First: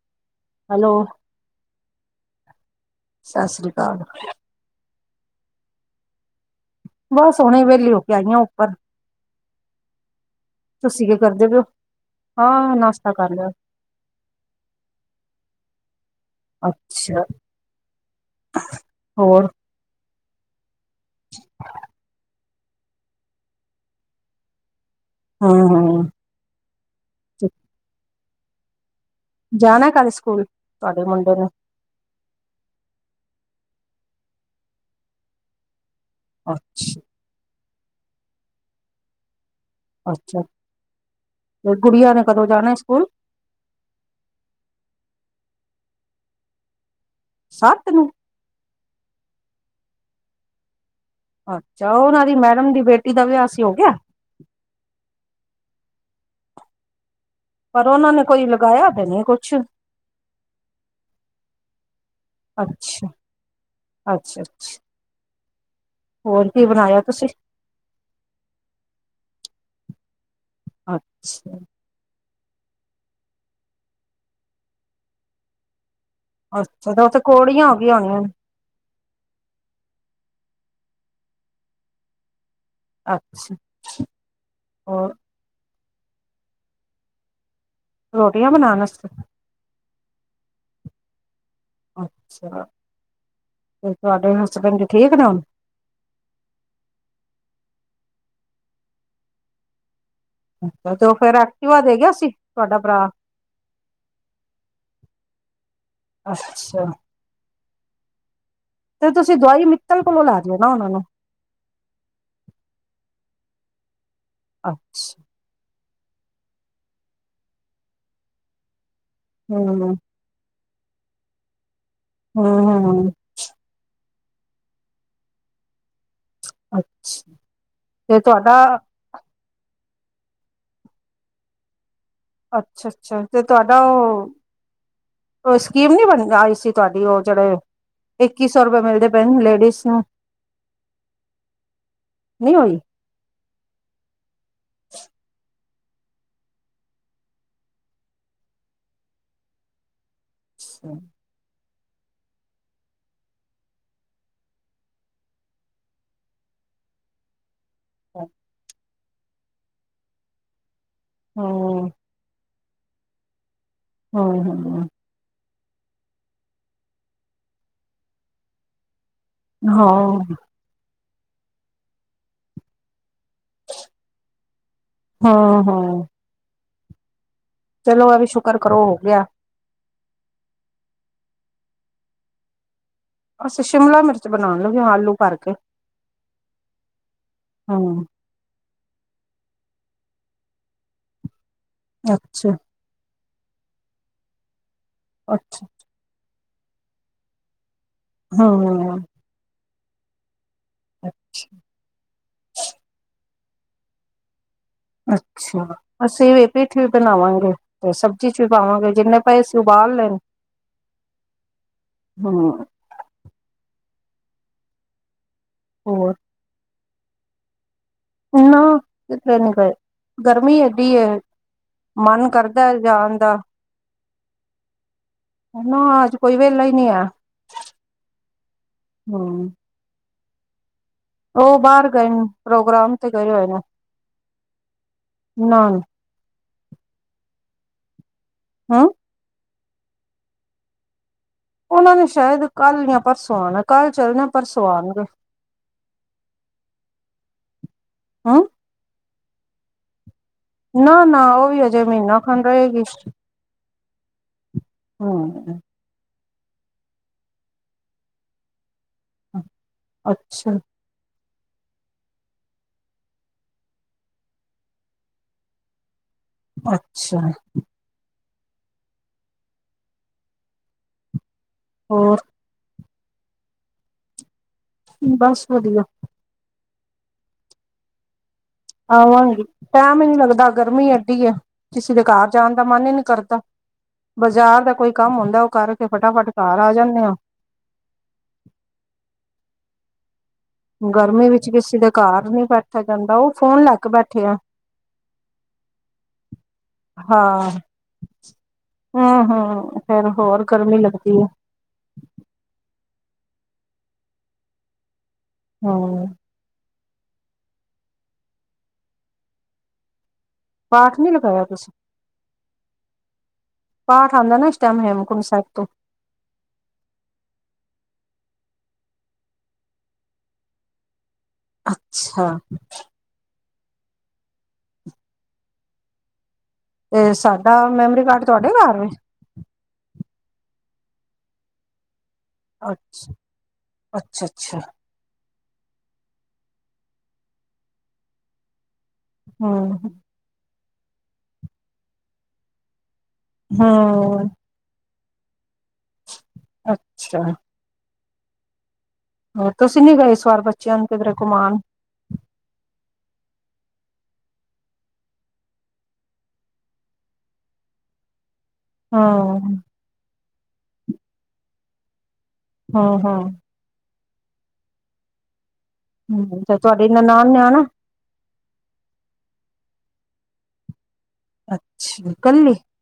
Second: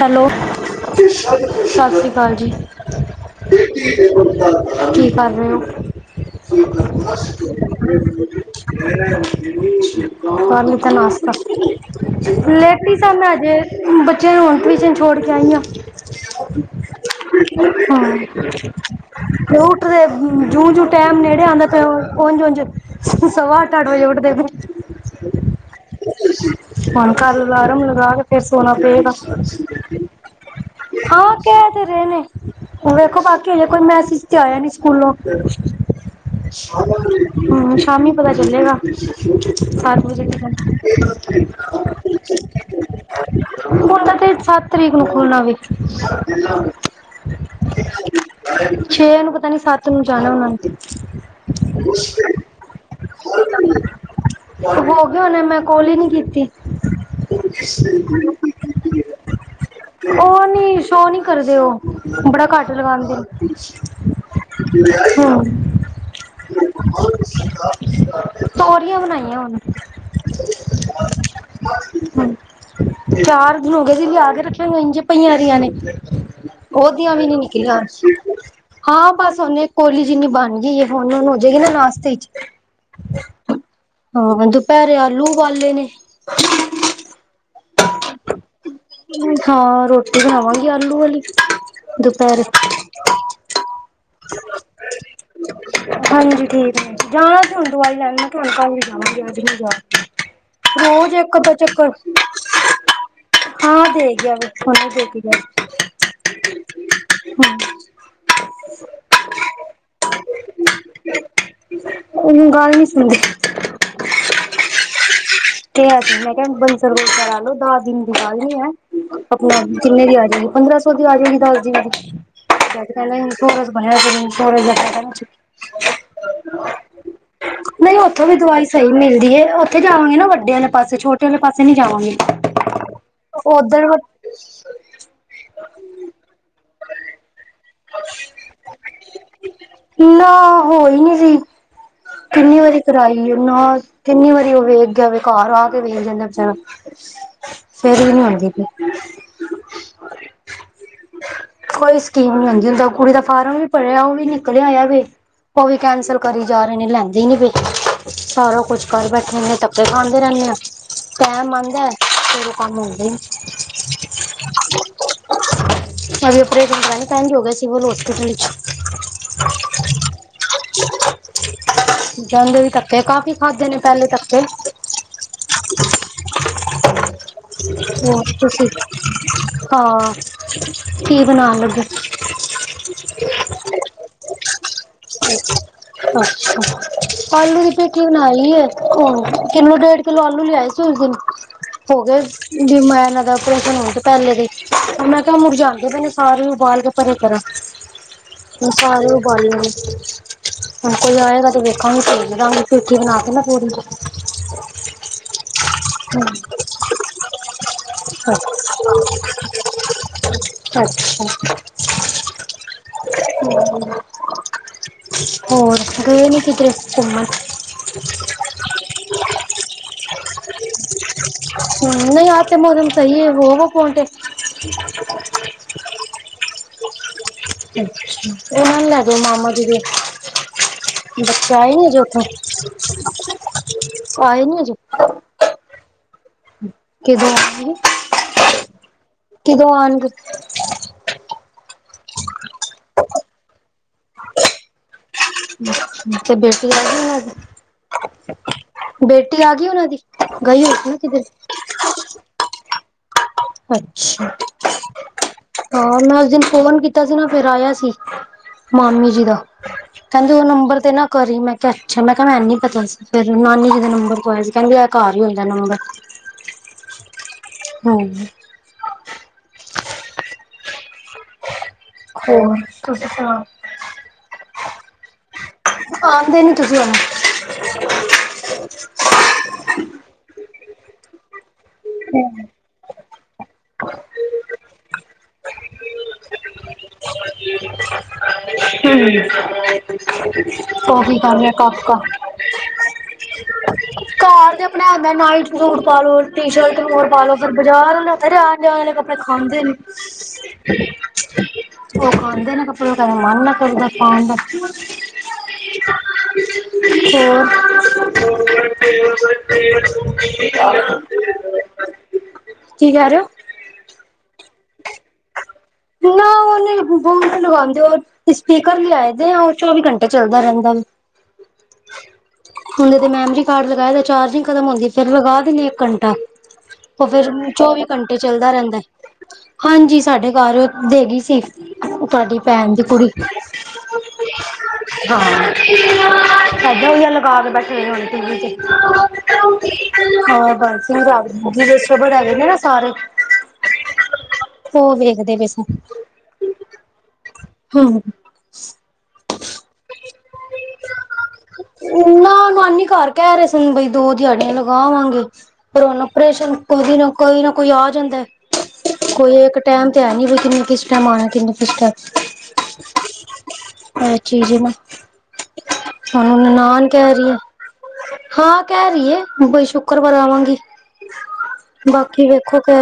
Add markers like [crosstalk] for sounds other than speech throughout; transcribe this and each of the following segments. Hello hello ਸਸ ਸ੍ਰੀ ਕਾਲ ਜੀ। ਸਤਿ ਸ੍ਰੀ ਅਕਾਲ ਕੀ ਕਰ ਰਹੇ ਹੋ? ਬਸ ਹੁਣੇ ਵਿਹਲੀ ਹੋ ਕੇ ਆਈ ਆ ਉੱਪਰ [unintelligible] ਕਰ ਲਿਤਾ ਤੁਸੀਂ ਕੀ ਨਾਸਤਾ। ਕਰਦੇ ਪਏ ਹੋ ਹਾਂ ਲੇਟੀ ਨਾਸ਼ਤਾ ਸਾ ਕਰ ਸੈਂ ਲਿਆ ਅਜੇ ਬੱਚਿਆਂ ਨੇ ਹੁਣ ਚਿਆਂ ਨੂੰ ਛੋੜ ਕੇ ਆਈਆਂ। ਅੱਛਾ ਹੋਰ [unintelligible] ਜੂੰ-ਜੂ ਟੈਮ ਨੇੜੇ ਆਉਂਦੇ ਪਿਆ ਉੰਝ-ਉਂਝ ਸਵਾ ਅਠ-ਅਠ ਵਜੇ ਉੱਠਦੇ ਨੇ। ਹਾਂ, ਹਾਂ। ਹੁਣ ਕਲ ਅਲਾਰਮ ਲਗਾ ਕੇ ਫੇਰ ਸੋਣਾ ਪਏਗਾ। ਜਾਣਾ ਕਲ ਸਕੂਲ ਤੁਹਾਡੇ ਮੁੰਡੇ ਹਾਂ ਨੇ। ਕਹਿ ਰਹੇ ਨੇ ਵੇਖੋ ਬਾਕੀ ਹਜੇ ਕੋਈ ਮੈਸੇਜ ਤੇ ਆਇਆ ਨੀ ਸਕੂਲੋਂ। ਅੱਛਾ ਹਾਂ ਸ਼ਾਮੀ ਪਤਾ ਚੱਲੇਗਾ। ਅੱਛਾ ਤੇ ਗੁੜੀਆਂ ਨੇ ਕਦੋਂ ਜਾਣਾ ਸਕੂਲ [unintelligible] ਹੁਣ ਤਾਂ ਤੇ ਸੱਤ ਤਰੀਕ ਨੂੰ ਖੁਲਣਾ ਵੇ। ਸੱਤ ਨੂੰ? ਛੇ ਨੂੰ ਪਤਾ ਨੀ ਸੱਤ ਨੂੰ ਜਾਣਾ ਉਹਨਾ ਨੇ। ਅੱਛਾ, ਉਹਨਾਂ ਦੀ ਮੈਡਮ ਦੀ ਬੇਟੀ ਦਾ, ਵਿਆਹ ਸੀ ਹੋ ਗਿਆ? ਹੋ ਗਏ ਹੋਣੇ ਮੈਂ ਕੋਲ ਹੀ ਨੀ ਕੀਤੀ। ਪਰ, ਉਹਨਾਂ ਨੇ ਕੋਈ, ਲਗਾਇਆ ਤੇ ਨਹੀਂ ਕੁਛ ਉਹ ਨੀ, ਸ਼ੋਅ ਨੀ ਕਰਦੇ ਉਹ, ਬੜਾ ਘੱਟ ਅੱਛਾ ਲਗਾਉਂਦੇ ਹੂੰ। ਅੱਛਾ ਅੱਛਾ ਹੋਰ ਕੀ ਬਣਾਇਆ ਤੁਸੀਂ ਤੋਰੀਆਂ ਬਣਾਈਆਂ ਹੁਣ। ਅੱਛਾ। ਹਾਂ ਚਾਰ ਦਿਨ ਹੋ ਗਏ ਸੀ ਲਿਆ ਕੇ ਰੱਖੀਆਂ ਹੋਈਆਂ ਇੰਜੇ ਪਈਆਂ ਰਹੀਆਂ ਨੇ। ਅੱਛਾ ਤੇ ਉਹ ਉਹਦੀਆਂ ਤੇ ਵੀ ਨੀ ਕੋੜੀਆਂ ਹੋ ਨਿਕਲੀਆਂ ਗਈਆਂ ਹੋਣੀਆਂ ਹਾਂ ਬਸ ਹੁਣ ਕੋਲੀ ਜਿੰਨੀ ਬਣ ਗਈ ਹੁਣ-ਹੁਣ ਹੋ ਜਾਏਗੀ ਨਾ ਨਾਸਤੇ ਚ। ਅੱਛਾ ਹਾਂ ਦੁਪਹਿਰੇ ਹੋਰ ਆਲੂ ਉਬਾਲੇ ਨੇ। ਰੋਟੀਆ ਬਣਾਣਾ ਆ ਹਾਂ ਰੋਟੀ ਬਣਾਵਾਗੀ ਆਲੂ ਵਾਲੀ ਦੁਪਹਿਰੇ। ਅੱਛਾ ਤੇ ਤੁਹਾਡੇ, ਹਸਬੈਂਡ ਠੀਕ ਨੇ ਹੁਣ ਹਾਂਜੀ ਠੀਕ ਹੈ। ਜਾਣਾ ਹੁਣ ਦਵਾਈ ਲੈਣ, ਮੈ ਕਹਾ ਹੁਣ ਕੱਲ ਹੀ ਜਾਵਾਗੀ ਤੇ ਉਹ ਰੋਜ, ਫੇਰ ਇਕ ਅੱਧਾ ਐਕਟਿਵਾ ਚਕਰ ਦੇ ਗਿਆ ਸੀ ਤੁਹਾਡਾ ਭਰਾ ਹਾਂ, ਦੇ ਗਿਆ ਹੁਣੇ ਦੇ ਕੇ ਗਿਆ ਅਛਾ? ਤੇ ਤੁਸੀਂ ਦਵਾਈ, ਮਿਤਲ ਕੋਲੋ ਲਾ ਦਿਓ, ਨਾ ਉਹਨਾ ਨੂੰ ਉਹ ਨੂੰ, ਗੱਲ ਨੀ ਸੁਣਦੀ ਅੱਛਾ। ਮੈਂ ਕਿਹਾ, ਡਿਸਪੈਂਸਰ ਕਰਾ ਲਓ, ਦਸ ਦਿਨ ਦੀ ਗੱਲ ਹੀ, ਐ ਆਪਣਾ, ਹੂੰ ਕਿੰਨੇ ਦੀ ਆ ਜਾਏਗੀ, ਪੰਦਰਾਂ ਸੌ ਦੀ ਆ ਜਾਏਗੀ, ਦਸ ਦੀ ਹੂੰ ਹੂੰ, ਅੱਛਾ [unintelligible] [inaudible] ਨਹੀ, ਤੇ ਉਥੋ ਵੀ ਤੁਹਾਡਾ ਦਵਾਈ ਸਹੀ ਮਿਲਦੀ ਏ ਉਥੇ ਜਾਵਾਗੇ ਨਾ ਵ ਵਡੇ ਵਾਲੇ ਪਾਸੇ, ਛੋਟੇ ਵਾਲੇ ਪਾਸੇ ਨਹੀ, ਜਾਵਾਗੇ ਅੱਛਾ ਅੱਛਾ ਤੇ ਤੁਹਾਡਾ ਉਹ ਕੋਈ ਸਕੀਮ, ਨਈ ਬਣੀ, ਆਈ ਸੀ ਤੁਹਾਡੀ ਉਹ ਜਿਹੜੇ ਇਕੀ ਸੋ, ਰੁਪਏ ਮਿਲਦੇ ਪਏ ਲੇਡੀਜ਼ ਨੂੰ ਨਹੀਂ ਕਿਨੀ ਹੋਈ ਵਾਰੀ ਕਰਾਈ ਏ ਨਾ, ਕਿਨੀ ਵਾਰੀ ਉਹ ਵੇਖ ਗਿਆ, ਘਰ ਆ ਕੇ ਵੇਖ ਜਾਦਾ ਵਿਚਾਰਾ ਫ਼ੇਰੇ, ਵੀ ਮਾਰਦੀ ਪਈ ਆ ਹਮ [inaudible] [inaudible] ਕੋਈ ਸਕੀਮ, ਨਈ ਆਈ ਜਿਹੜਾ, ਕੁੜੀ ਦਾ ਫਾਰਮ ਨਈ ਭਰਿਆ, ਉਹ ਵੀ ਨਿਕਲ ਆਇਆ ਵੇ, ਉਹ ਵੀ ਕੈਂਸਲ ਕਰੀ ਜਾ ਰਹੇ ਨੇ, ਲੈਦੇ ਨ ਪਏ ਸਾਰਾ ਕੁਛ, ਕਰ ਬੈਠੇ ਨੇ ਆ ਧੱਕੇ ਖਾਂਦੇ, ਰਹਿਦੇ ਆ ਟਾਈਮ, ਹੂੰ ਆਦਾ ਤੇ ਕੰਮ ਹੁੰਦੇ ਨੀ ਹੂ- ਹੂ- ਸਾਡੇ ਪਰੇਸ਼ਨਦਾ, ਟਾਈਮ ਹੋ ਗਿਆਉਹ ਹੋਸਪਿਟਲ ਚਲੇ ਗਏ ਹਾਂ ਆ ਓ ਜਾਂਦੇ ਵੀ ਧਕੇ, ਕਾਫੀ ਖਾਦੇ ਨੇ, ਪਹਿਲੇ ਧਕੇ ਹਾਂ- ਹਾਂ- ਚਲੋ ਇਹ ਹਾਂ ਵੀ ਸ਼ੁਕਰ ਤੁਸੀ ਕਰੋ ਹੋ ਗਿਆ ਕੀ, ਬਣਾਉਣ ਲਗੇ? ਅਸੀ, ਸ਼ਿਮਲਾ ਮਿਰਚ ਤੇ ਬਣਾਣ, ਲੱਗੀ ਆਲੂ ਭਰ ਕੇ ਪੰਜ ਮਿੰਟ ਵਿੱਚ, ਈ ਹੂੰ ਬਣਾ ਲਈਂ ਏ ਵੇਖੋ ਕਿਲੋ ਡੇਢ ਕਿਲੋ ਆਲੂ, ਲਿਆਏ ਸੀ ਉਸ ਦਿਨ ਪੋਜਲ ਅੱਛਾ ਦੀ ਮਾ ਦਾ, ਓਪਰੇਸ਼ਨ ਹੋਣ ਤੋ ਪਹਿਲੇ ਦੇ, ਮੈ ਕਿਹਾ ਅੱਛਾ ਮੁਰਝਾਂਦੇ ਆਲੂ ਉਬਾਲ ਕੇ, ਪਰੇ ਕਰਾ ਮੈ ਹਾਂ, ਸਾਰੇ ਉਬਾਲ ਲਏ ਸੀ। ਹੁਣ ਕੋਈ ਆਏਗਾ, ਅੱਛਾ। ਤੇ ਵੇਖ ਗੀ ਰੋਟੀ ਬਣਾ ਕੇ ਨਾ ਥੋੜੀ, ਜਈ ਅੱਛਾ ਹਮ, ਅਸੀਂ ਵੀ, ਪੀਠੀ ਬਣਾਵਾਂਗੇ। ਤੇ ਸਬਜ਼ੀ ਚ, ਵੀ ਪਾਵਾਂਗੇ। ਜਿਨੇ ਪਏ ਸੀ ਉਬਾਲ ਲੈ। ਹੂੰ, ਅਛਾ। ਹੋਰ, ਗਏ ਨੀ ਕਿਧਰੇ ਘੁੰਮਣ? ਨਾ, ਕਿਧਰੇ ਨਹੀਂ ਗਏ, ਗਰਮੀ ਏਡੀ ਏ ਮਨ ਨਈ ਅੱਜ, ਕਰਦਾ ਮੌਸਮ ਜਾਣ ਸਹੀ ਹੈ। ਦਾ ਹੋ ਆਵਾ ਪਾਉਂਟੇ? ਨਾ, ਅਸੀਂ ਕੋਈ ਵਿਹਲਾ ਨਈ ਹੈ। ਇਹਨੂੰ ਲੈ ਜਾਓ, ਹੂੰ, ਮਾਮਾ ਜੀ ਨੂੰ ਬੱਚੋ, ਉਹ ਆਈ ਨਈ ਬਾਹਰ ਅਜੇ ਗਏ ਉਥੋ, ਨੇ ਪ੍ਰੋਗਰਾਮ ਤੇ ਗਏ ਹੋਏ ਨੇ ਆਏ ਨੀ ਅਜੇ ਨਾ ਈ ਕਿਦਾ ਕੀ ਹਾ ਆਂ ਕਿਦੋਂ, ਆਉਣਗੇ? ਉਹਨਾਂ ਨੇ ਸ਼ਾਇਦ, ਕੱਲ ਜਾਂ ਪਰਸੋਂ ਆਣਾ। ਕੱਲ ਚੱਲਣਾ, ਪਰਸੋਂ ਆਉਣਗੇ। ਤੇ ਬੇਟੀ ਆ ਗਈ ਉਹਨਾਂ ਦੀ। ਹੂੰ। ਬੇਟੀ ਆ ਗਈ ਉਹਨਾਂ ਦੀ? ਗਈ ਹੋਈ ਸੀ ਨਾ- ਨਾ, ਕਿਧਰ ਉਹ ਵੀ ਹਜੇ, ਮਹੀਨਾ ਖਣ ਰਹੇਗੀ। ਅੱਛਾ। ਹੂੰ। [unintelligible] ਹਾਂ, ਮੈਂ ਉਸ ਦਿਨ ਫੋਨ ਕੀਤਾ ਸੀ। ਨਾ ਫੇਰ, ਆਇਆ ਸੀ, ਮਾਮੀ। ਜੀ ਦਾ। ਕਹਿੰਦੀ ਉਹ, ਅੱਛਾ, ਨੰਬਰ ਤੇ ਨਾ ਕਰੀ, ਮੈਂ। ਮੈਂ ਕਿਹਾ ਅੱਛਾ, ਮੈਂ ਕਿਹਾ ਮੈਂਨੂੰ ਨੀ ਪਤਾ ਸੀ। ਫੇਰ ਨਾਨੀ ਤੇ, ਨੰਬਰ ਪਵਾਇਆ ਸੀ। ਕਹਿੰਦੀ ਆ ਘਰ ਹੀ, ਹੁੰਦਾ ਨਾ। ਅਛਾ। ਹੂੰ। ਹੋਰ? ਹੋਰ, ਤੁਸੀ ਸੁਣਾਓ? ਬਸ ਵਧੀਆ। ਆਂਦੇ ਨੀ, ਤੁਸੀਂ ਹੁਣ। ਆਵਾਂਗੀ, ਟਾਇਮ ਹੀ ਨੀ ਲੱਗਦਾ। ਗਰਮੀ ਐਡੀ ਹੈ। ਕਿਸੇ ਦੇ ਘਰ, ਹੁਣ ਜਾਣ ਦਾ ਮਨ ਹੀ, ਨੀ ਕਰਦਾ। ਬਾਜ਼ਾਰ ਦਾ ਕੋਈ ਕੰਮ ਹੁੰਦਾ। ਉਹ ਕਰਕੇ, ਫਟਾਫੱਟ ਘਰ ਆ ਜਾਂਦੇ ਆ। ਹੂੰ। [unintelligible] ਗਰਮੀ ਵਿੱਚ, ਕਿਸੇ ਦੇ ਘਰ ਨੀ, ਬੈਠਾ ਜਾਂਦਾ। ਉਹ ਫੋਨ ਲੈ ਕੇ ਬੈਠੇ ਆ। ਆਪਣਾ ਆਉਂਦਾ, ਨਾਈਟ ਸੂਟ ਪਾ ਲੋ, ਟੀ ਸ਼ਰਟ। ਹੋਰ ਪਾਲੋ। ਫੇਰ ਹਾਂ ਬਾਜ਼ਾਰ ਵਾਲੇ ਹੁੰਦੇ। ਤੇ ਆਉਣ ਜਾਣ ਵਾਲੇ ਕੱਪੜੇ ਹੂੰ ਖਾਂਦੇ ਨੇ। ਹੂੰ ਫੇਰ ਹੋਰ ਗਰਮੀ ਲੱਗਦੀ ਹੈ ਉਹ ਖਾਂਦੇ ਨੇ ਕੱਪੜੇ। ਕਦੇ ਮਨ ਨਹੀਂ ਕਰਦਾ ਪਾਣ ਦਾ। ਹੂੰ। [unintelligible] ਹੋਹ ਪਾਠ ਨੀ ਲਗਾਇਆ [unintelligible] ਤੁਸੀਂ ਕੀ, ਕਿਹ ਰਹੇ ਹੋ? ਪਾਠ ਆਉਂਦਾ ਨਾ। ਇਸ ਟਾਈਮ, ਹੇਮਕੁੰਟ ਸਾਹਿਬ ਤੋਂ। ਸੁਨ [unintelligible] ਉਹਨੇ ਫੋਨ ਲਗਾਉਂਦੇ ਉਹ। ਸਪੀਕਰ ਲਿਆਏ ਦੇ ਆ। ਉਹ ਚੌਵੀ ਘੰਟੇ ਚੱਲਦਾ ਰਹਿੰਦਾ। ਅੱਛਾ। ਉਹਦੇ ਤੇ ਮੈਮਰੀ ਕਾਰਡ ਲਗਾਏ ਦਾ। ਚਾਰਜਿੰਗ ਖਤਮ ਹੁੰਦੀ। ਫੇਰ ਲਗਾ ਦਿੰਦੀ ਇੱਕ ਘੰਟਾ। ਉਹ ਤੇ ਫੇਰ, ਸਾਡਾ ਚੌਵੀ ਮੈਮਰੀ ਘੰਟੇ ਕਾਰਡ ਤੁਹਾਡੇ ਚੱਲਦਾ ਘਰ ਰਹਿੰਦਾ। ਵੇ ਹਾਂਜੀ, ਸਾਡੇ ਘਰ ਦੇ, ਗਈ ਸੀ, ਤੁਹਾਡੀ। ਭੈਣ, ਦੀ ਕੁੜੀ। ਅੱਛਾ ਅੱਛਾ ਹਾਂ, ਸਾਡੇ ਵੀ ਏ ਲਗਾ ਕੇ, ਬੈਠੇ ਹੋਏ, ਟੀ ਵੀ ਤੇ। ਹੂੰ ਹਾਂ ਬ ਸਿੰਘਸਬਰ ਹੈ ਨੇ ਨਾ ਸਾਰੇ [unintelligible] ਹੂੰ। ਉਹ ਵੇਖਦੇ ਪਏ ਸੀ। ਅੱਛਾ। ਹਾਂ ਤੁਸੀਂ ਨੀ ਗਏ ਇਸ ਵਾਰ ਬੱਚਿਆਂ ਨੂੰ ਕਿੱਧਰੇ ਘਮਾਉਣ ਨਾ ਨਾਨੀ ਘਰ ਕਹਿ ਰਹੇ ਸਨ ਬਈ ਦੋ ਦਿਹਾੜੀਆਂ ਲਗਾਵਾਂਗੇ ਆਪਰੇਸ਼ਨ ਕੋਈ ਨਾ ਕੋਈ ਨਾ ਕੋਈ ਆ ਜਾਂਦਾ ਕੋਈ ਹੂੰ ਇੱਕ ਟਾਂਇਮ, ਤੇ ਹੈ ਨੀ। ਕਿਨੂੰ ਕਿਸ ਟਾਂਇਮ ਆਉਣਾ। ਕਿਨੂੰ ਕਿਸ ਟਾਂਇਮ। ਹੂੰ- ਹੂੰ। ਇਹ ਚੀਜ਼ ਨਾ। ਹੂੰ ਹੂੰ, ਤੇ ਨਨਾਣ ਤੁਹਾਡੀ ਕਹਿ ਰਹੀ ਹੈ। ਨੇ ਆਣਾ? ਹਾਂ, ਕਹਿ ਰਹੀਏ। ਬਈ, ਸ਼ੁੱਕਰਵਾਰ ਆਵਾਂਗੀ। ਬਾਕੀ, ਕੱਲੀ? ਵੇਖੋ ਕੀ।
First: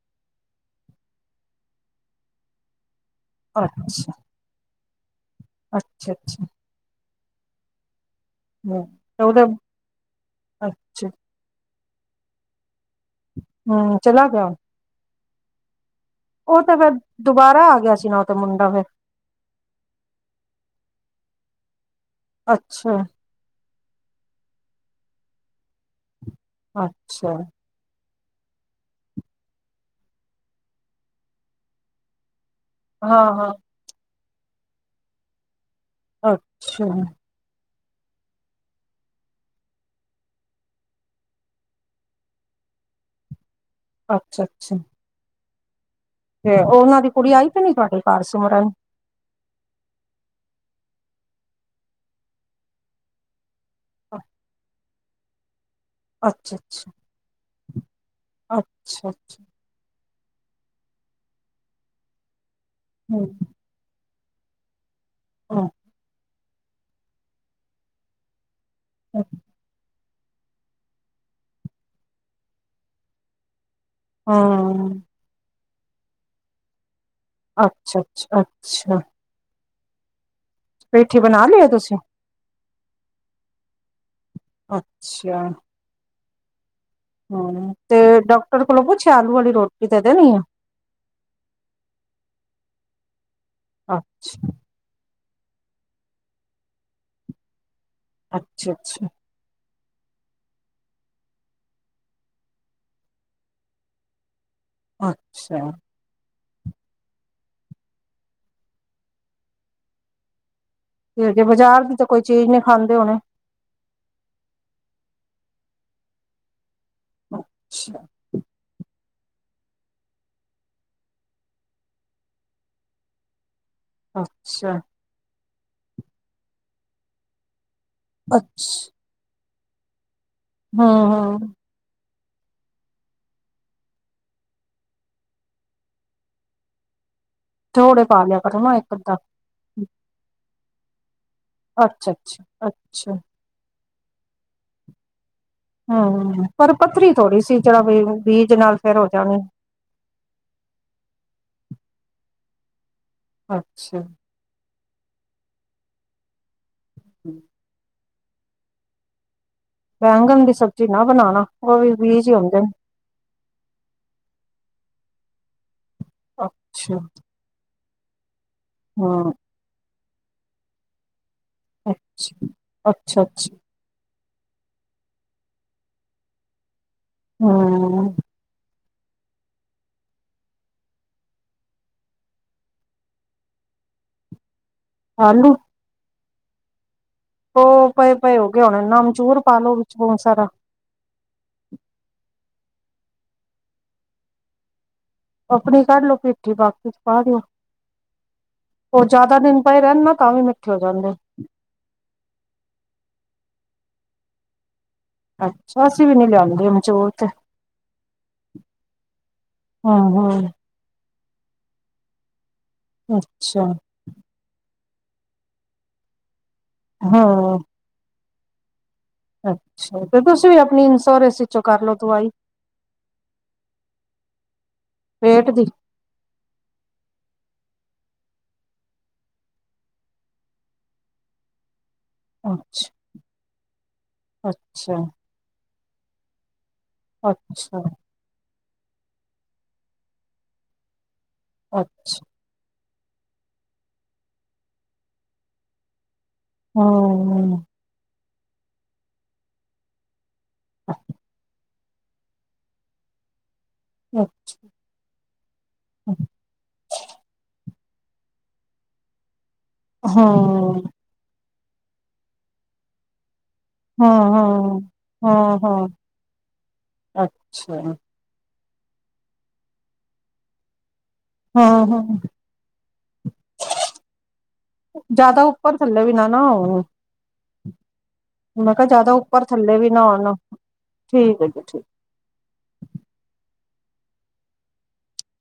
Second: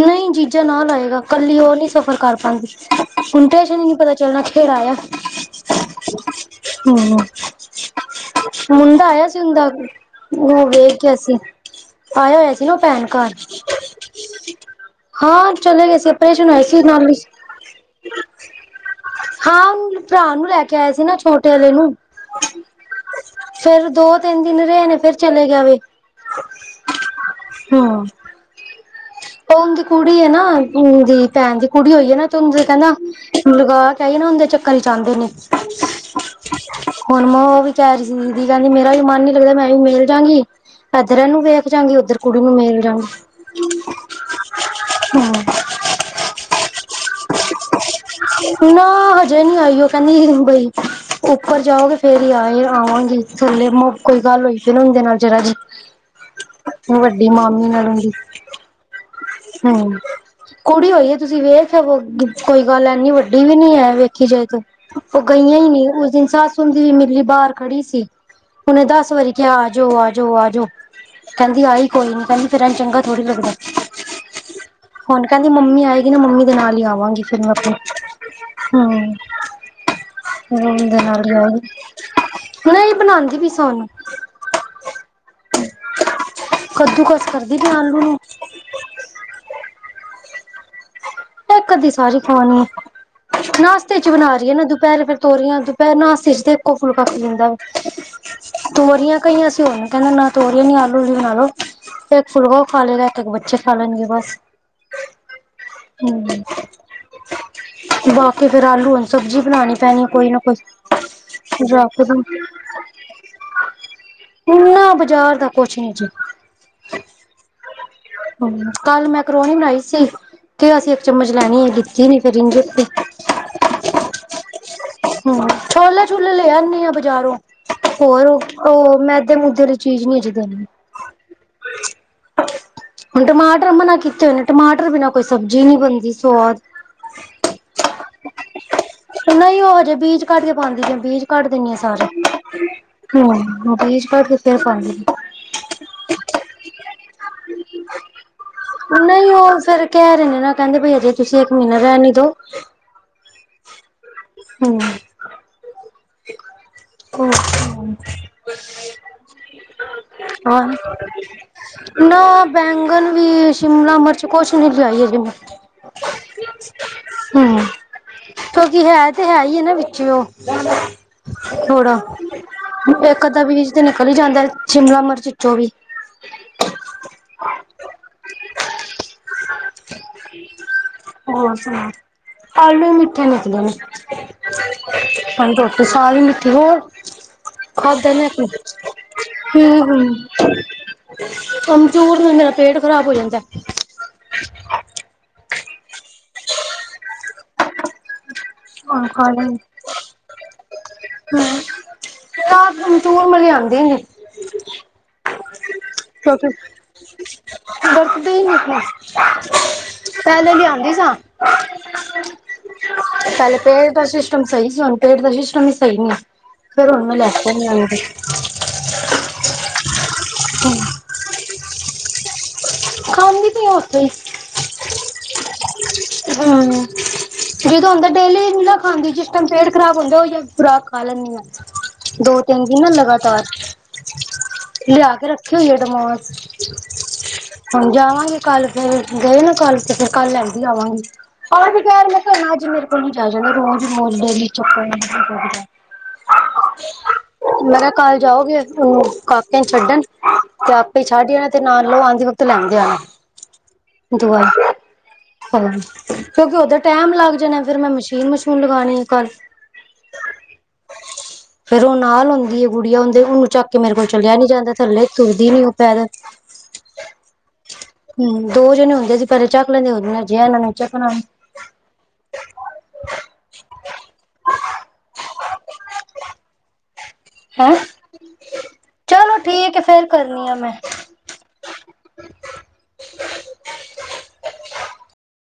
ਨਹੀਂ, ਜੀਜਾ ਨਾਲ ਆਏਗਾ। ਕੱਲੀ ਉਹ ਨਹੀਂ, ਸਫ਼ਰ ਕਰ ਪਾਉਂਦੀ। ਉਹਨੂੰ ਸਟੇਸ਼ਨ ਨਹੀਂ ਪਤਾ ਚੱਲਣਾ ਕੇਧਰ ਆਆ। [unintelligible] ਅੱਛਾ- ਅੱਛਾ। ਹੂੰ। ਹੂੰ ਮੁੰਡਾ ਤੇ ਆਇਆ ਸੀ ਉਹਦੇ ਉਂਦਾ। ਉਹ ਵੇਖ ਅੱਛਾ, ਗਿਆ ਸੀ। ਆਇਆ ਹੋਇਆ ਸੀ ਨਾ, ਉਹ ਭੈਣ ਘਰ। ਹਾਂ ਚਲਾ ਗਿਆ ਹਾਂ ਚਲੇ ਗਏ ਸੀ- ਆਪਰੇਸ਼ਨ ਓ ਹੋਇਆ ਤੇ ਸੀ ਫੇਰ ਨਾਲ ਹੀ ਦੁਬਾਰਾ ਆ ਗਿਆ ਸੀ ਨਾ ਓ ਤੇ ਮੁੰਡਾ ਫੇਰ। ਹਾਂ ਓਨੂੰ ਭਰਾ ਨੂੰ ਲੈ ਕੇ ਆਏ ਸੀ ਨਾ ਛੋਟੇ ਅਲੇ ਨੂੰ। ਅੱਛਾ ਫੇਰ ਦੋ ਤਿੰਨ ਦਿਨ ਰਏ ਨੇ ਫੇਰ ਚਲੇ ਗਿਆ ਵੇ। ਅੱਛਾ ਹੂੰ ਤੇ ਓਂਦੀ ਕੁੜੀ ਏ ਨਾ। ਓਦੀ ਭੈਣ ਦੀ ਕੁੜੀ ਓਈ ਏ ਨਾ। ਤੇ ਓਨੂੰ ਕੇਂਦਾ ਹਾਂ-ਹਾਂ, ਲਗਾ- ਤਾਈ ਨਾ ਓਂਦੇ ਚੱਕਰ ਚ ਆਂਦੀ ਨੀ ਅੱਛਾ ਹੁਣ ਮ ਓ ਵੀ ਕੈ ਰੀ ਸੀ ਦੀ ਕੇਂਦੀ ਮੇਰਾ ਵੀ ਮਨ ਨੀ ਲੱਗਦਾ। ਮੈਂ ਵੀ ਮਿਲ ਜਾਂਗੀ। ਏਧਰ ਏਨੂੰ ਵੇਖ ਜਾਂਗੀ ਓਧਰ ਕੁੜੀ ਨੂੰ ਮਿਲ ਜਾਂਗੀ। ਅੱਛਾ ਅੱਛਾ ਹੂੰ ਤੇ ਉਨਾਂ ਦੀ ਕੁੜੀ ਆਈ ਤੇ ਨੀ ਤੁਆਡੇ। ਨਾ ਹਜ- ਅਜੇ ਨੀ ਆਈ ਓ। ਓ ਕੇਂਦੀ ਬਈ ਉੱਪਰ ਜਾਓਗੇ ਫੇਰ ਈ ਆਏ ਆਵਾਂਗੀ। ਲੇ ਮੁਕ ਕੋਈ ਗੱਲ ਹੋਈ ਸੀ ਨਾ ਓਦੇ ਨਾਲ ਜਰਾ ਜੀ। ਅੱਛਾ-ਅੱਛਾ, ਵੱਡੀ ਮਾਮੀ ਨਾਲ ਦੀ। ਅੱਛਾ ਅੱਛਾ ਹੂੰਅ ਕੁੜੀ ਹੋਈ ਏ ਤੁਸੀਂ ਵੇਖ ਅਵੋ। ਕੋਈ ਗੱਲ ਐਨੀ ਵੱਡੀ ਹੂੰ, ਵੀ ਨੀ ਹੈ ਵੇਖ- ਕਿਦੇ ਤੋਂ ਓ ਗਈਆਂ ਈ ਹੂੰ। ਨੀ ਉਸ ਦਿਨ ਸੱਸ ਊਂਦੀ ਮਿਲੀ ਬਾਰ ਖੜੀ ਸੀ। ਉਨੇ ਦੱਸ ਵਰੀ ਕਿਆ ਆ ਜਾਓ-ਆ ਜਾਓ -ਆ ਜਾਓ। ਕੇਂਦੀ ਆਈ ਕੋਈ ਨਾ। ਕੇਂਦੀ ਫੇਰ ਏਂਜ ਚੰਗਾ ਥੋੜ੍ਹੀ ਲੱਗਦਾ। ਹਾਂ ਹੁਣ ਕੇਂਦੀ ਮੰਮੀ ਆਏਗੀ ਨਾ ਮੰਮੀ ਦੇ ਨਾਲ ਈ ਆਵਾਂਗੀ ਫੇਰ ਮੈਂ ਓਥੋਂ। ਅੱਛਾ ਅੱਛਾ ਅੱਛਾ ਹੂੰ ਮੰਮੀ ਦੇ ਪੇਠੀ ਨਾਲ ਈ ਬਣਾ ਲਈ ਏ ਆਏਗੀ। ਤੁਸੀਂ? ਮੈਂ ਵੀ ਬਣਾਂਦੀ ਪਈ ਸਾ ਹੁਣ। ਅੱਛਾ ਕੱਦੂ ਕਸ ਕਰਦੀ ਪੀਆ ਆਲੂ ਨੂੰ। ਓਦੇ ਕੋਲੋਂ ਪੁੱਛਿਆ ਆਲੂ ਅਲੀ ਰੋਟੀ ਦੇ ਦੇਣੀ ਐ। ਇਕ ਅੱਧੀ ਸਾਰੀ ਖਾਣੀ। ਨਾਸ਼ਤੇ 'ਚ ਬਣਾ ਰੀ ਆ ਨਾ। ਦੁ- ਦੁਪਹਿਰੇ ਫੇਰ ਤੋਰੀਆਂ। ਦੁਪਹਿਰੇ ਨਾਸਤੇ 'ਚ ਤੇ ਇੱਕੋ ਫੁੱਲਕਾ ਖਾ ਲਈ ਦਾ। ਅੱਛਾ ਅੱਛਾ ਕਈਆਂ ਬਸ ਸੋਕੇਂੜਾ ਨਾਲ ਤੋਰੀਆ ਨੀ ਆਲੂ ਲੀ ਬਣਾ ਲੋ। ਇੱਕ ਫੁਲਵਾ ਖਾ ਲਏਗਾ। ਇੱਕ ਬੱਚੇ ਖਾ ਲੈਣਗੇ ਬਸ। ਅੱਛਾ। ਹੂੰ -ਬਾਕੀ ਫੇਰ ਆਲੂ ਵਾਲੀ ਸਬਜ਼ੀ ਬਣਾਣੀ ਪੈਣੀ। ਕੋਈ ਨਾ ਕੋਈ- ਤੇ ਅਜੇ ਬਾਜ਼ਾਰ ਜਾ ਦੀ ਤੇ ਕੋਈ ਕੇ ਚੀਜ਼ ਨੀ ਖਾਂਦੇ ਹੋਣੇ। ਨਾ ਬਾਜ਼ਾਰ ਦਾ ਕੁਛ ਨੀ ਜੀ। ਅੱਛਾ ਕੱਲ ਮੈਕਰੋਣੀ ਬਣਾਈ ਸੀ। ਕਿਆ ਸੀ ਇੱਕ ਚਮਚ ਲੈਣੀ ਏ ਲੀਤੀ ਨੀ ਫੇਰ ਇੰਝੇ ਉਤੇ- ਅੱਛਾ ਹਾਂ ਛੋਲੇ ਛੁਲੇ ਲੈ ਆਨੀ ਆ ਬਜ਼ਾਰੋਂ। ਹੋਰ ਓ ਅੱਛ ਓ ਮੈਦੇ ਮੂਦੇ ਅਲੀ- ਚੀਜ਼ ਨੀ ਅਜੇ ਦੇਨੀ। ਹਾਂ ਹਾਂ। ਹੁਣ ਟਮਾਟਰ ਮਨਾ ਕੀਤੇ ਹੋਏ ਨੇ ਟਮਾਟਰ ਬਿਨਾਂ। ਕੋਈ ਸਬਜ਼ੀ ਨਹੀਂ ਬਣਦੀ ਸਵਾਦ। ਥੋੜ੍ਰੇ ਪਾ ਲਿਆ ਕਰੋ ਨਾ ਇੱਕ ਅੱਧਾ। ਨਹੀਂ ਹੀ ਉਹ ਹਜੇ ਬੀਜ ਕੱਢ ਕੇ ਪਾਉਂਦੀ ਹੈ। ਬੀਜ। ਕੱਢ ਦਿੰਦੀ ਆ ਸਾਰੇ ਅੱਛਾ ਅੱਛਾ ਅੱਛਾ ਹੂੰ ਬੀਜ਼ ਕੱਢ ਦਿੱਤੇ ਆ ਸਾਰੇ। ਹਾਜੀ, ਪਰ ਪੱਥਰੀ ਥੋੜੀ ਸੀ। ਜਿਹੜਾ ਵੀ ਬੀਜ ਨਾਲ ਫੇਰ ਆ। ਹੋ ਨਹੀਂ ਜਾਣੀ। ਉਹ ਫੇਰ ਕਹਿ ਰਹੇ ਨੇ, ਨਾ ਕਹਿੰਦੇ ਬਈ ਅਜੇ ਤੁਸੀਂ ਇੱਕ ਮਹੀਨਾ ਰਹਿਣ ਹੀ ਦੋ। ਅੱਛਾ। ਹੂੰ ਦੇਖੋ ਹੁਨ। ਬੈਂਗਣ ਦੀ ਹਨ। ਸਬਜ਼ੀ ਨਾ ਬਣਾਣਾ ਉਹ ਵੀ ਬੀਜ ਹੀ ਮੈ ਹੁੰਦੇ ਨੇ ਬੈਗ ਕਲੀ ਸ਼ਿਮਲਾ ਮਿਰਚ ਕੁਛ ਨੀ ਲਿਆਈ ਅਜੇ ਮੈਂ। ਅੱਛਾ ਕੀ ਹੈ ਤੇ, ਹਾਂ ਹੈ ਈ ਏ ਨਾ ਵਿੱਚੇ ਓ। ਥੋੜਾ- ਅੱਛਾ ਅੱਛਾ ਇੱਕ ਅਧਾ ਅੱਛਾ ਪੀਸ- ਉਹ ਤੇ ਨਿਕਲ ਹੀ ਜਾਂਦਾ ਹੈ। ਸ਼ਿਮਲਾ ਮਿਰਚ ਚੋਂ ਓਵੀ। ਹੂੰ। ਹੋਰ ਸੁਣਾਓ। ਆਲੂ ਵੀ ਮਿੱਠੇ ਨੇ, ਆਲੂ ਹੁਣ ਰੋਟੀ ਸਾਰੀ ਮਿੱਠੀ ਹੋਰ। ਉਹ ਖਾਦਾ ਪਏ ਨੀ ਪਏ ਅਸੀਂ। ਹੋ ਗਏ ਹੋਣੇ ਨਮਚੂਰ ਪਾ ਲੋ ਹੂੰ ਵਿੱਚ ਬਹੁਤ ਸਾਰਾ ਹੂੰ ਕਮਜ਼ੋਰ ਨਾਲ ਮੇਰਾ ਪੇਟ ਖ਼ਰਾਬ ਹੋ ਜਾਂਦਾ ਐ। ਆਪਣੀ ਕੱਢ ਲਓ ਮਿੱਠ ਬਾਕੀ 'ਚ ਪਾ ਦੀ। ਉਹ ਹਾਂ ਖਾ ਜ਼ਿਆਦਾ ਦਿਨ ਪਏ ਰਹਿਣ ਨਾ ਤਾਂ ਵੀ ਮਿੱਠੇ ਹੋ ਜਾਂਦੇ ਨ। ਹੂੰ। ਤਾਂ ਆਮਚੂਰ ਵਾਲੇ ਆਉਂਦੇ ਨੇ। ਅੱਛਾ। ਅਸੀਂ ਵੀ ਨੀ ਨਹੀਂ ਲਿਆਉਂਦੇ ਆਮਚੂਰ। ਵਰਤਦੀ ਨਹੀਂ ਸਾ। ਹਮ ਪਹਿਲੇ ਹਮ ਲਿਆਉਂਦੇ ਸਾਂ। [inaudible] ਅੱਛਾ। ਫੇਰ ਤਾਂ ਸਿਸਟਮ ਸਹੀ ਸੀ। ਹੁਣ ਪੇਟ ਦਾ ਸਿਸਟਮ ਹੀ ਸਹੀ ਨਹੀਂ। ਫੇਰ ਹੁਣ ਮੈਂ ਲੈ ਕੇ ਹਾਂ ਨਹੀਂ ਆਉਂਦੀ। ਅੱਛਾ। ਤੇ ਤੁਸੀਂ ਵੀ ਆਪਣੀ ਇਨਸੋਰਸ ਚੋਂ ਕਰਲਓ ਦਵਾਈ। ਖਾਂਦੀ ਪੀਆ ਓ ਤੇ, ਪੇਟ ਦੀ ਹੂੰ। ਜਦੋਂ ਹੁੰਦਾ ਡੇਲੀ ਨਹੀਂ ਨਾ ਖਾਂਦੀ। ਜਿਸ ਟਾਈਮ ਪੇਟ ਖ਼ਰਾਬ ਹੁੰਦਾ ਉਹ ਖੁਰਾਕ ਖਾ ਲੈਂਦੀ ਆ। ਦੋ- ਤਿੰਨ ਦਿਨ ਨਾ ਅੱਛਾ ਲਗਾਤਾਰ। ਅੱਛਾ ਲਿਆ ਕੇ ਰੱਖੀ ਹੋਈ ਆ ਡਮੋਸ। ਅੱਛਾ ਹੁਣ ਜਾਵਾਂਗੇ ਕੱਲ ਫਿਰ, ਗਏ ਨਾ ਕੱਲ ਤੇ ਫਿਰ ਕੱਲ ਲੈਂਦੀ ਆਵਾਂਗੀ। ਹੋਰ ਵੀ ਅੱ ਬੋਰ ਮੈਂ ਘਰ ਮੇਰੇ ਤੋਂ ਨਹੀਂ ਜਾਇਆ ਜਾਂਦਾ। ਰੋਜ਼-ਰੋਜ਼ ਡੇਲੀ ਚੱਕਰ ਵੱਜਦਾ। ਹਮ ਮੈਂ ਤਾਂ। ਕੱਲ ਜਾਓਗੇ। ਉੱਥੇ ਕਾਕੇ ਨੂੰ ਛੱਡਣ, ਤੇ ਆਪੇ ਛੱਡ ਜਾਣਾ ਤੇ ਨਾਲ ਲੈ ਆਉਂਦੇ ਤੋਂ ਲੈਂਦੇ ਆਨਾ। ਹਮ ਦਵਾਈ ਹਾਂਜੀ। ਕਿਉਂਕਿ ਉਦਰ ਟਾਈਮ ਲੱਗ ਜਾਣੇ ਫਿਰ ਮੈਂ ਮਸ਼ੀਨ- ਮਸ਼ੂਨ ਲਗਾਉਣੀ ਆ ਕਲ। ਹਾਨ ਫੇਰ ਉਹ ਨਾਲ ਹੁੰਦੀ ਹੈ ਗੁੜੀਆ ਉਹਦੇ ਉਹਨੂੰ ਚੱਕ ਮੇਰੇ ਕੋਲ ਚਲਿਆ ਨੀ ਜਾਂਦਾ ਹੈ ਹਮ ਥੱਲੇ ਤੁਰਦੀ ਹਮ ਨੀ ਉਹ ਹਮ ਪੈਰਾਂ ਤੇ ਅੱਛਾ ਹੂੰ ਦੋ ਜਣੇ ਹੁੰਦੇ ਸੀ ਪਹਿਲੇ ਚੱਕ ਲੈਂਦੇ ਹੁੰਦੇ ਨੇ ਜਿਹਾ ਇਹ ਨੇ ਚਕਣਾ ਹਾਂ- ਹਾਂ। ਜਿਆਦਾ ਉੱਪਰ ਥੱਲੇ ਵੀ ਨਾ ਨਾ ਹੋਵੋ। ਹੈਂ ਮੈਂ ਕਿਹਾ ਜਿਆਦਾ ਚਲੋ ਉੱਪਰ ਠੀਕ ਥੱਲੇ ਹੈ ਵੀ ਨਾ ਫੇਰ ਹੁਣਾ ਕਰਨੀ ਆ ਮੈਂ ਠੀਕ ਹੈ। ਜੀ ਠੀਕ।